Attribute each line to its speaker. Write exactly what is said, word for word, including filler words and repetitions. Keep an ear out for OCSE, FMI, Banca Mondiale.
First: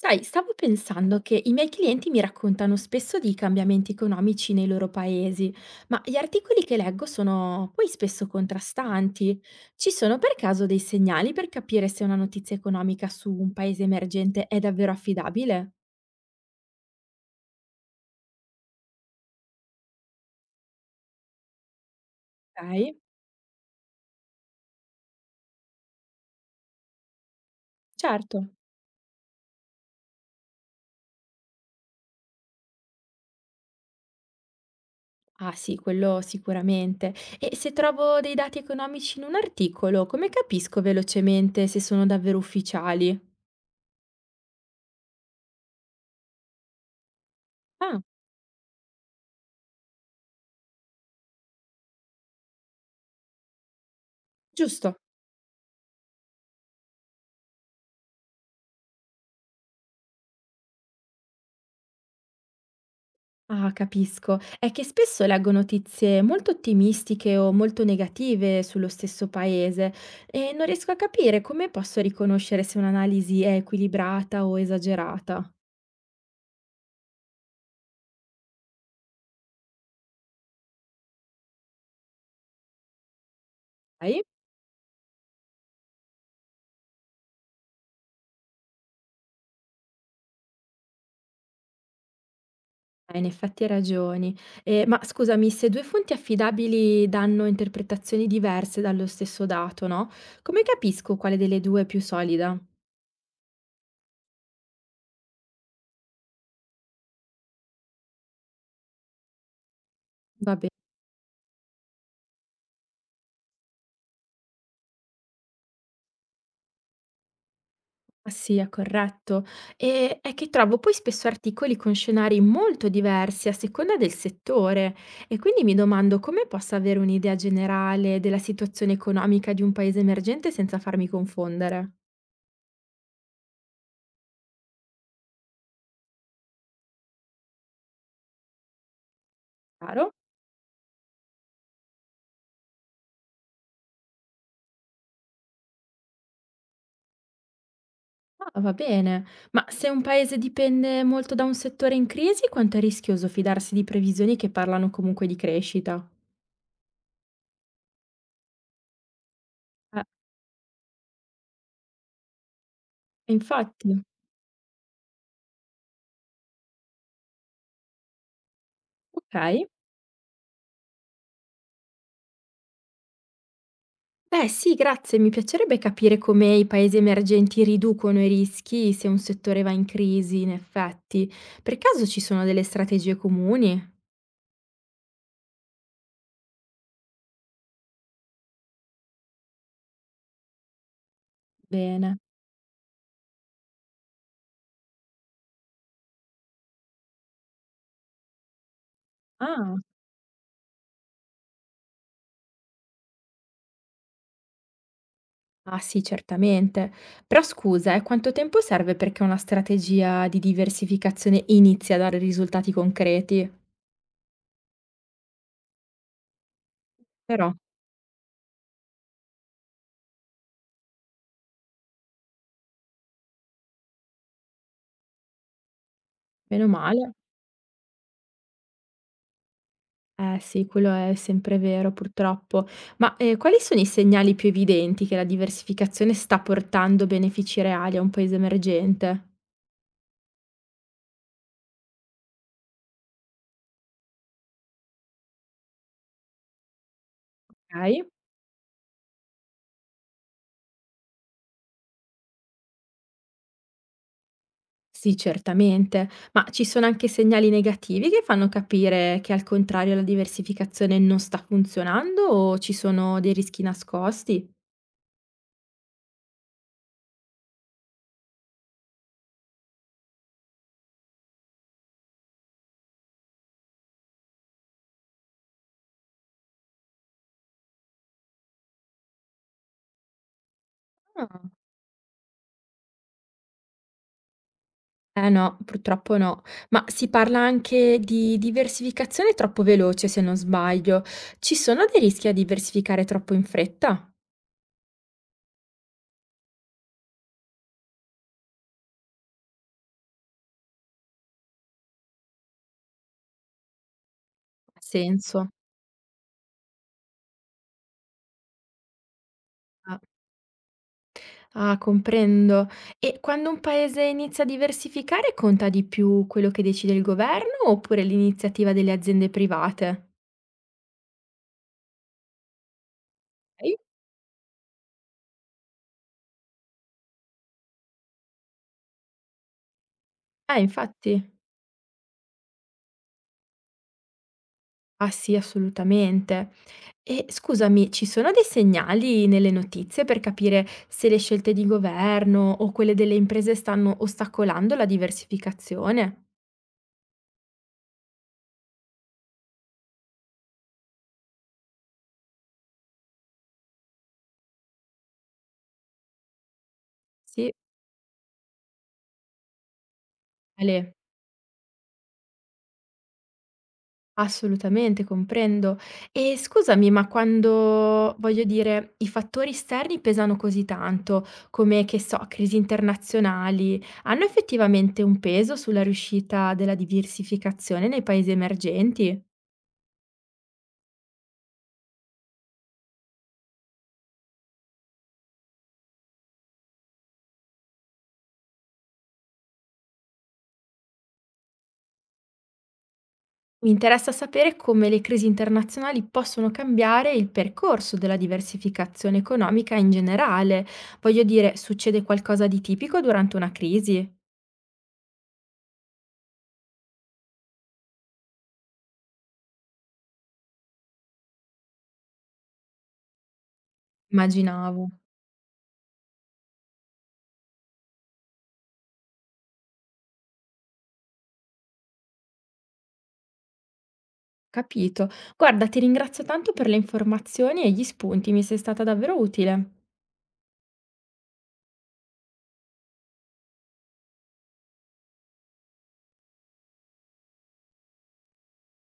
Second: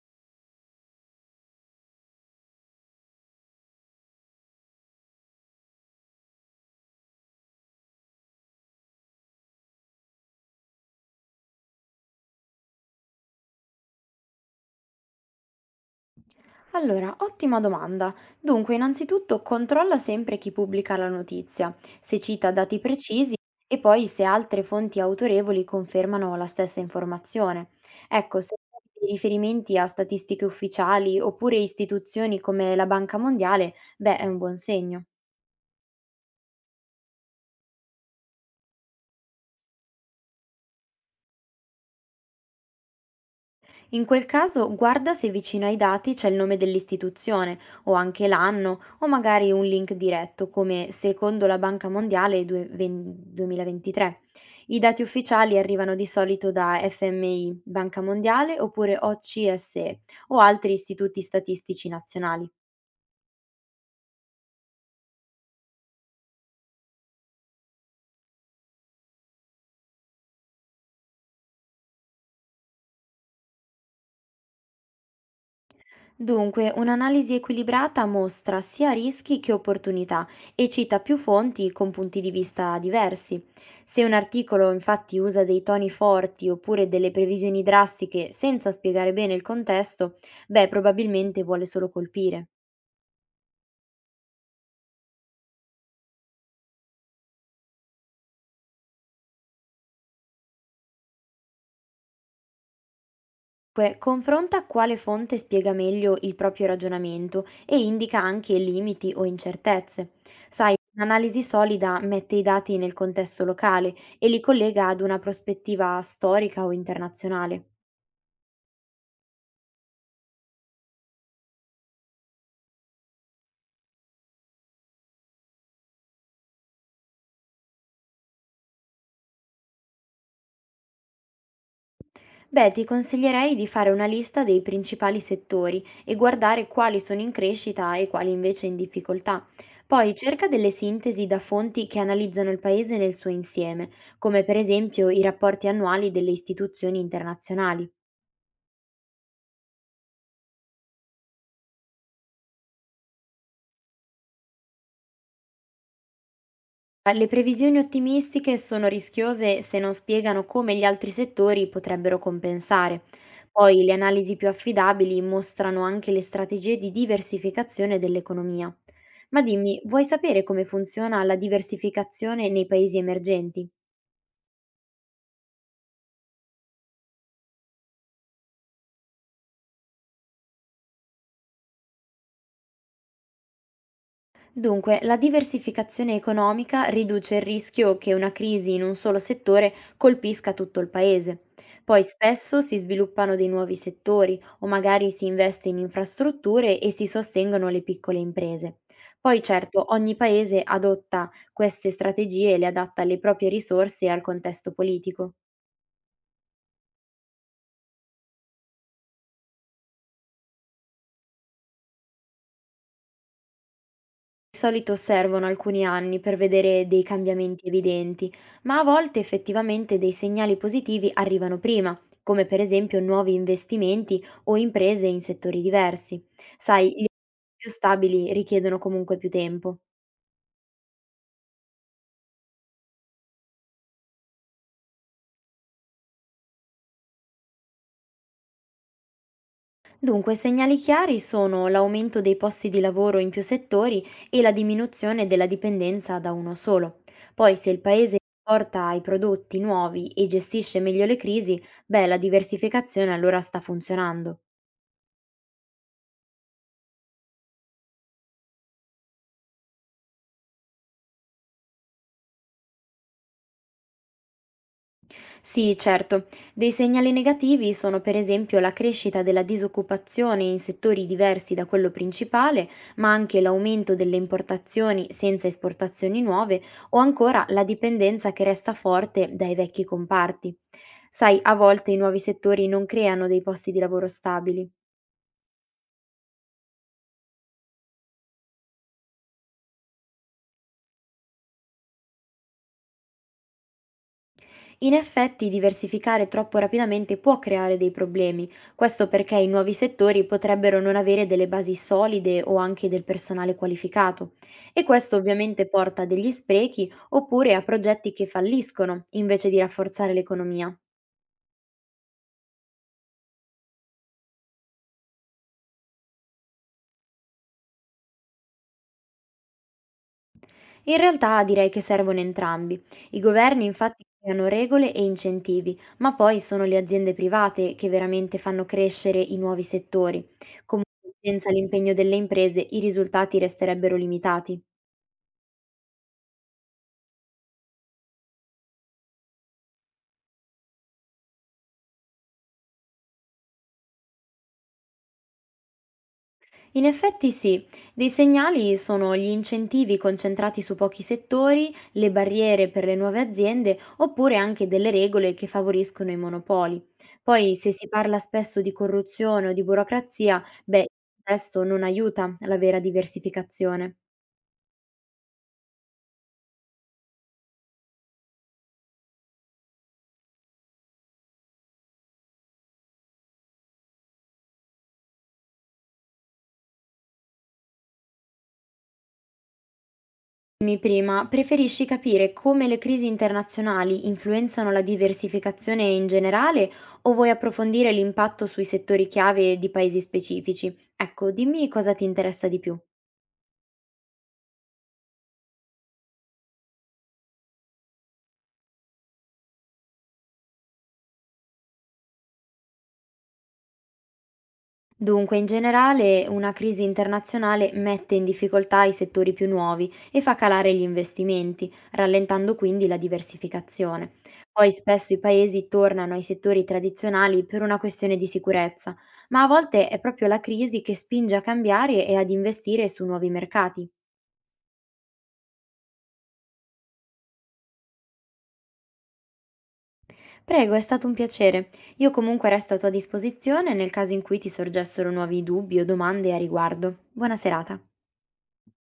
Speaker 1: Sai, stavo pensando che i miei clienti mi raccontano spesso di cambiamenti economici nei loro paesi, ma gli articoli che leggo sono poi spesso contrastanti. Ci sono per caso dei segnali per capire se una notizia economica su un paese emergente è davvero affidabile?
Speaker 2: Allora, ottima domanda. Dunque, innanzitutto controlla sempre chi pubblica la notizia, se cita dati
Speaker 1: Ok,
Speaker 2: precisi e poi se altre fonti autorevoli confermano la stessa informazione. Ecco,
Speaker 1: certo.
Speaker 2: se trovi dei riferimenti a statistiche ufficiali oppure istituzioni come la Banca Mondiale, beh, è un buon segno.
Speaker 1: Ah sì, quello sicuramente. E se trovo dei dati economici in un articolo, come capisco velocemente se sono davvero ufficiali?
Speaker 2: In quel caso, guarda se vicino ai dati c'è il nome dell'istituzione o
Speaker 1: Ah,
Speaker 2: anche l'anno o magari un link diretto come secondo la Banca Mondiale due- ven- duemilaventitré. I
Speaker 1: giusto.
Speaker 2: dati ufficiali arrivano di solito da F M I, Banca Mondiale oppure O C S E o altri istituti statistici nazionali.
Speaker 1: Ah, capisco. È che spesso leggo notizie molto ottimistiche o molto negative sullo stesso paese e non riesco a capire come posso riconoscere se un'analisi è equilibrata o esagerata.
Speaker 2: Dunque, un'analisi equilibrata mostra sia rischi che opportunità e cita più fonti con punti di vista diversi. Se un
Speaker 1: Sai?
Speaker 2: articolo infatti usa dei toni forti oppure delle previsioni drastiche senza spiegare bene il contesto, beh, probabilmente vuole solo colpire.
Speaker 1: Eh, In effetti hai ragioni. Eh, ma scusami, se due fonti affidabili danno interpretazioni diverse dallo stesso dato, no? Come capisco quale delle due è più solida?
Speaker 2: Que confronta quale fonte spiega meglio il proprio ragionamento e indica anche limiti o incertezze.
Speaker 1: Va bene.
Speaker 2: Sai, un'analisi solida mette i dati nel contesto locale e li collega ad una prospettiva storica o internazionale.
Speaker 1: Ma sì, è corretto. E è che trovo poi spesso articoli con scenari molto diversi a seconda del settore e quindi mi domando come posso avere un'idea generale della situazione economica di un paese emergente senza farmi confondere.
Speaker 2: Beh, ti consiglierei di fare una lista dei principali settori e guardare quali sono in crescita e quali invece in difficoltà.
Speaker 1: Chiaro?
Speaker 2: Poi cerca delle sintesi da fonti che analizzano il paese nel suo insieme, come per esempio i rapporti annuali delle istituzioni internazionali.
Speaker 1: Ah, va bene, ma se un paese dipende molto da un settore in crisi, quanto è rischioso fidarsi di previsioni che parlano comunque di crescita?
Speaker 2: Ma le previsioni ottimistiche sono rischiose se non
Speaker 1: Eh,
Speaker 2: spiegano come gli altri settori potrebbero compensare. Poi le
Speaker 1: infatti,
Speaker 2: analisi più affidabili mostrano anche le strategie di diversificazione dell'economia.
Speaker 1: ok.
Speaker 2: Ma dimmi, vuoi sapere come funziona la diversificazione nei paesi emergenti?
Speaker 1: Beh sì, grazie. Mi piacerebbe capire come i paesi emergenti riducono i rischi se un settore va in crisi, in effetti. Per caso ci sono delle strategie comuni?
Speaker 2: Dunque, la diversificazione economica riduce il rischio che una crisi in un solo settore colpisca tutto il paese. Poi
Speaker 1: Bene.
Speaker 2: spesso si sviluppano dei nuovi settori o magari si investe in infrastrutture e si sostengono le piccole imprese. Poi
Speaker 1: Ah,
Speaker 2: certo, ogni paese adotta queste strategie e le adatta alle proprie risorse e al contesto politico.
Speaker 1: ah sì, certamente. Però scusa, eh, quanto tempo serve perché una strategia di diversificazione inizi a dare risultati concreti?
Speaker 2: Di solito servono alcuni anni per vedere dei
Speaker 1: Però,
Speaker 2: cambiamenti evidenti, ma a volte effettivamente dei segnali positivi arrivano prima, come per esempio nuovi investimenti o imprese in settori diversi.
Speaker 1: meno
Speaker 2: Sai, gli anni
Speaker 1: male.
Speaker 2: più stabili richiedono comunque più tempo.
Speaker 1: Eh sì, quello è sempre vero purtroppo. Ma, ehm, quali sono i segnali più evidenti che la diversificazione sta portando benefici reali a un paese emergente?
Speaker 2: Dunque, segnali chiari sono l'aumento dei posti di lavoro in più settori e la diminuzione della dipendenza da uno solo. Poi, se il
Speaker 1: Okay.
Speaker 2: paese porta i prodotti nuovi e gestisce meglio le crisi, beh, la diversificazione allora sta funzionando.
Speaker 1: Sì, certamente, ma ci sono anche segnali negativi che fanno capire che al contrario la diversificazione non sta funzionando o ci sono dei rischi nascosti?
Speaker 2: Sì, certo. Dei segnali negativi sono per esempio la crescita della disoccupazione in settori diversi da quello principale, ma anche l'aumento delle importazioni senza esportazioni nuove o ancora la dipendenza che resta forte dai vecchi comparti. Sai,
Speaker 1: Ah.
Speaker 2: a volte i nuovi settori non creano dei posti di lavoro stabili.
Speaker 1: Eh no, purtroppo no. Ma si parla anche di diversificazione troppo veloce, se non sbaglio. Ci sono dei rischi a diversificare troppo in fretta?
Speaker 2: In effetti, diversificare troppo rapidamente può creare dei problemi, questo perché i nuovi settori potrebbero non avere delle basi solide o anche del personale qualificato
Speaker 1: Ha
Speaker 2: e questo
Speaker 1: senso.
Speaker 2: ovviamente porta a degli sprechi oppure a progetti che falliscono invece di
Speaker 1: Ah,
Speaker 2: rafforzare l'economia.
Speaker 1: ah, comprendo. E quando un paese inizia a diversificare, conta di più quello che decide il governo oppure l'iniziativa delle aziende private?
Speaker 2: In realtà direi che servono entrambi. I governi
Speaker 1: Ok?
Speaker 2: infatti creano regole e incentivi, ma poi sono le aziende private che veramente fanno crescere i nuovi settori.
Speaker 1: Eh,
Speaker 2: Comunque
Speaker 1: infatti.
Speaker 2: senza l'impegno delle imprese i risultati resterebbero limitati.
Speaker 1: Ah sì, assolutamente. E scusami, ci sono dei segnali nelle notizie per capire se le scelte di governo o quelle delle imprese stanno ostacolando la diversificazione?
Speaker 2: In effetti sì, dei segnali sono gli incentivi concentrati su pochi settori, le barriere per le nuove aziende oppure anche delle regole che favoriscono i monopoli.
Speaker 1: Sì,
Speaker 2: Poi se si parla spesso di corruzione o di burocrazia, beh,
Speaker 1: Ale.
Speaker 2: questo non aiuta la vera diversificazione.
Speaker 1: Assolutamente, comprendo. E scusami, ma quando, voglio dire, i fattori esterni pesano così tanto, come, che so, crisi internazionali, hanno effettivamente un peso sulla riuscita della diversificazione nei paesi emergenti?
Speaker 2: Dimmi prima, preferisci capire come le crisi internazionali influenzano la diversificazione in generale o vuoi approfondire l'impatto sui settori chiave di paesi specifici? Ecco, dimmi cosa ti interessa di più.
Speaker 1: Mi interessa sapere come le crisi internazionali possono cambiare il percorso della diversificazione economica in generale. Voglio dire, succede qualcosa di tipico durante una crisi?
Speaker 2: Dunque, in generale, una crisi internazionale mette in difficoltà i settori più nuovi e fa calare gli investimenti, rallentando quindi la diversificazione. Poi
Speaker 1: Immaginavo.
Speaker 2: spesso i paesi tornano ai settori tradizionali per una questione di sicurezza, ma a volte è proprio la crisi che spinge a cambiare e ad investire su nuovi mercati.
Speaker 1: Capito. Guarda, ti ringrazio tanto per le informazioni e gli spunti, mi sei stata davvero utile.
Speaker 2: Prego, è stato un piacere. Io comunque resto a tua disposizione nel caso in cui ti sorgessero nuovi dubbi o domande a riguardo. Buona serata.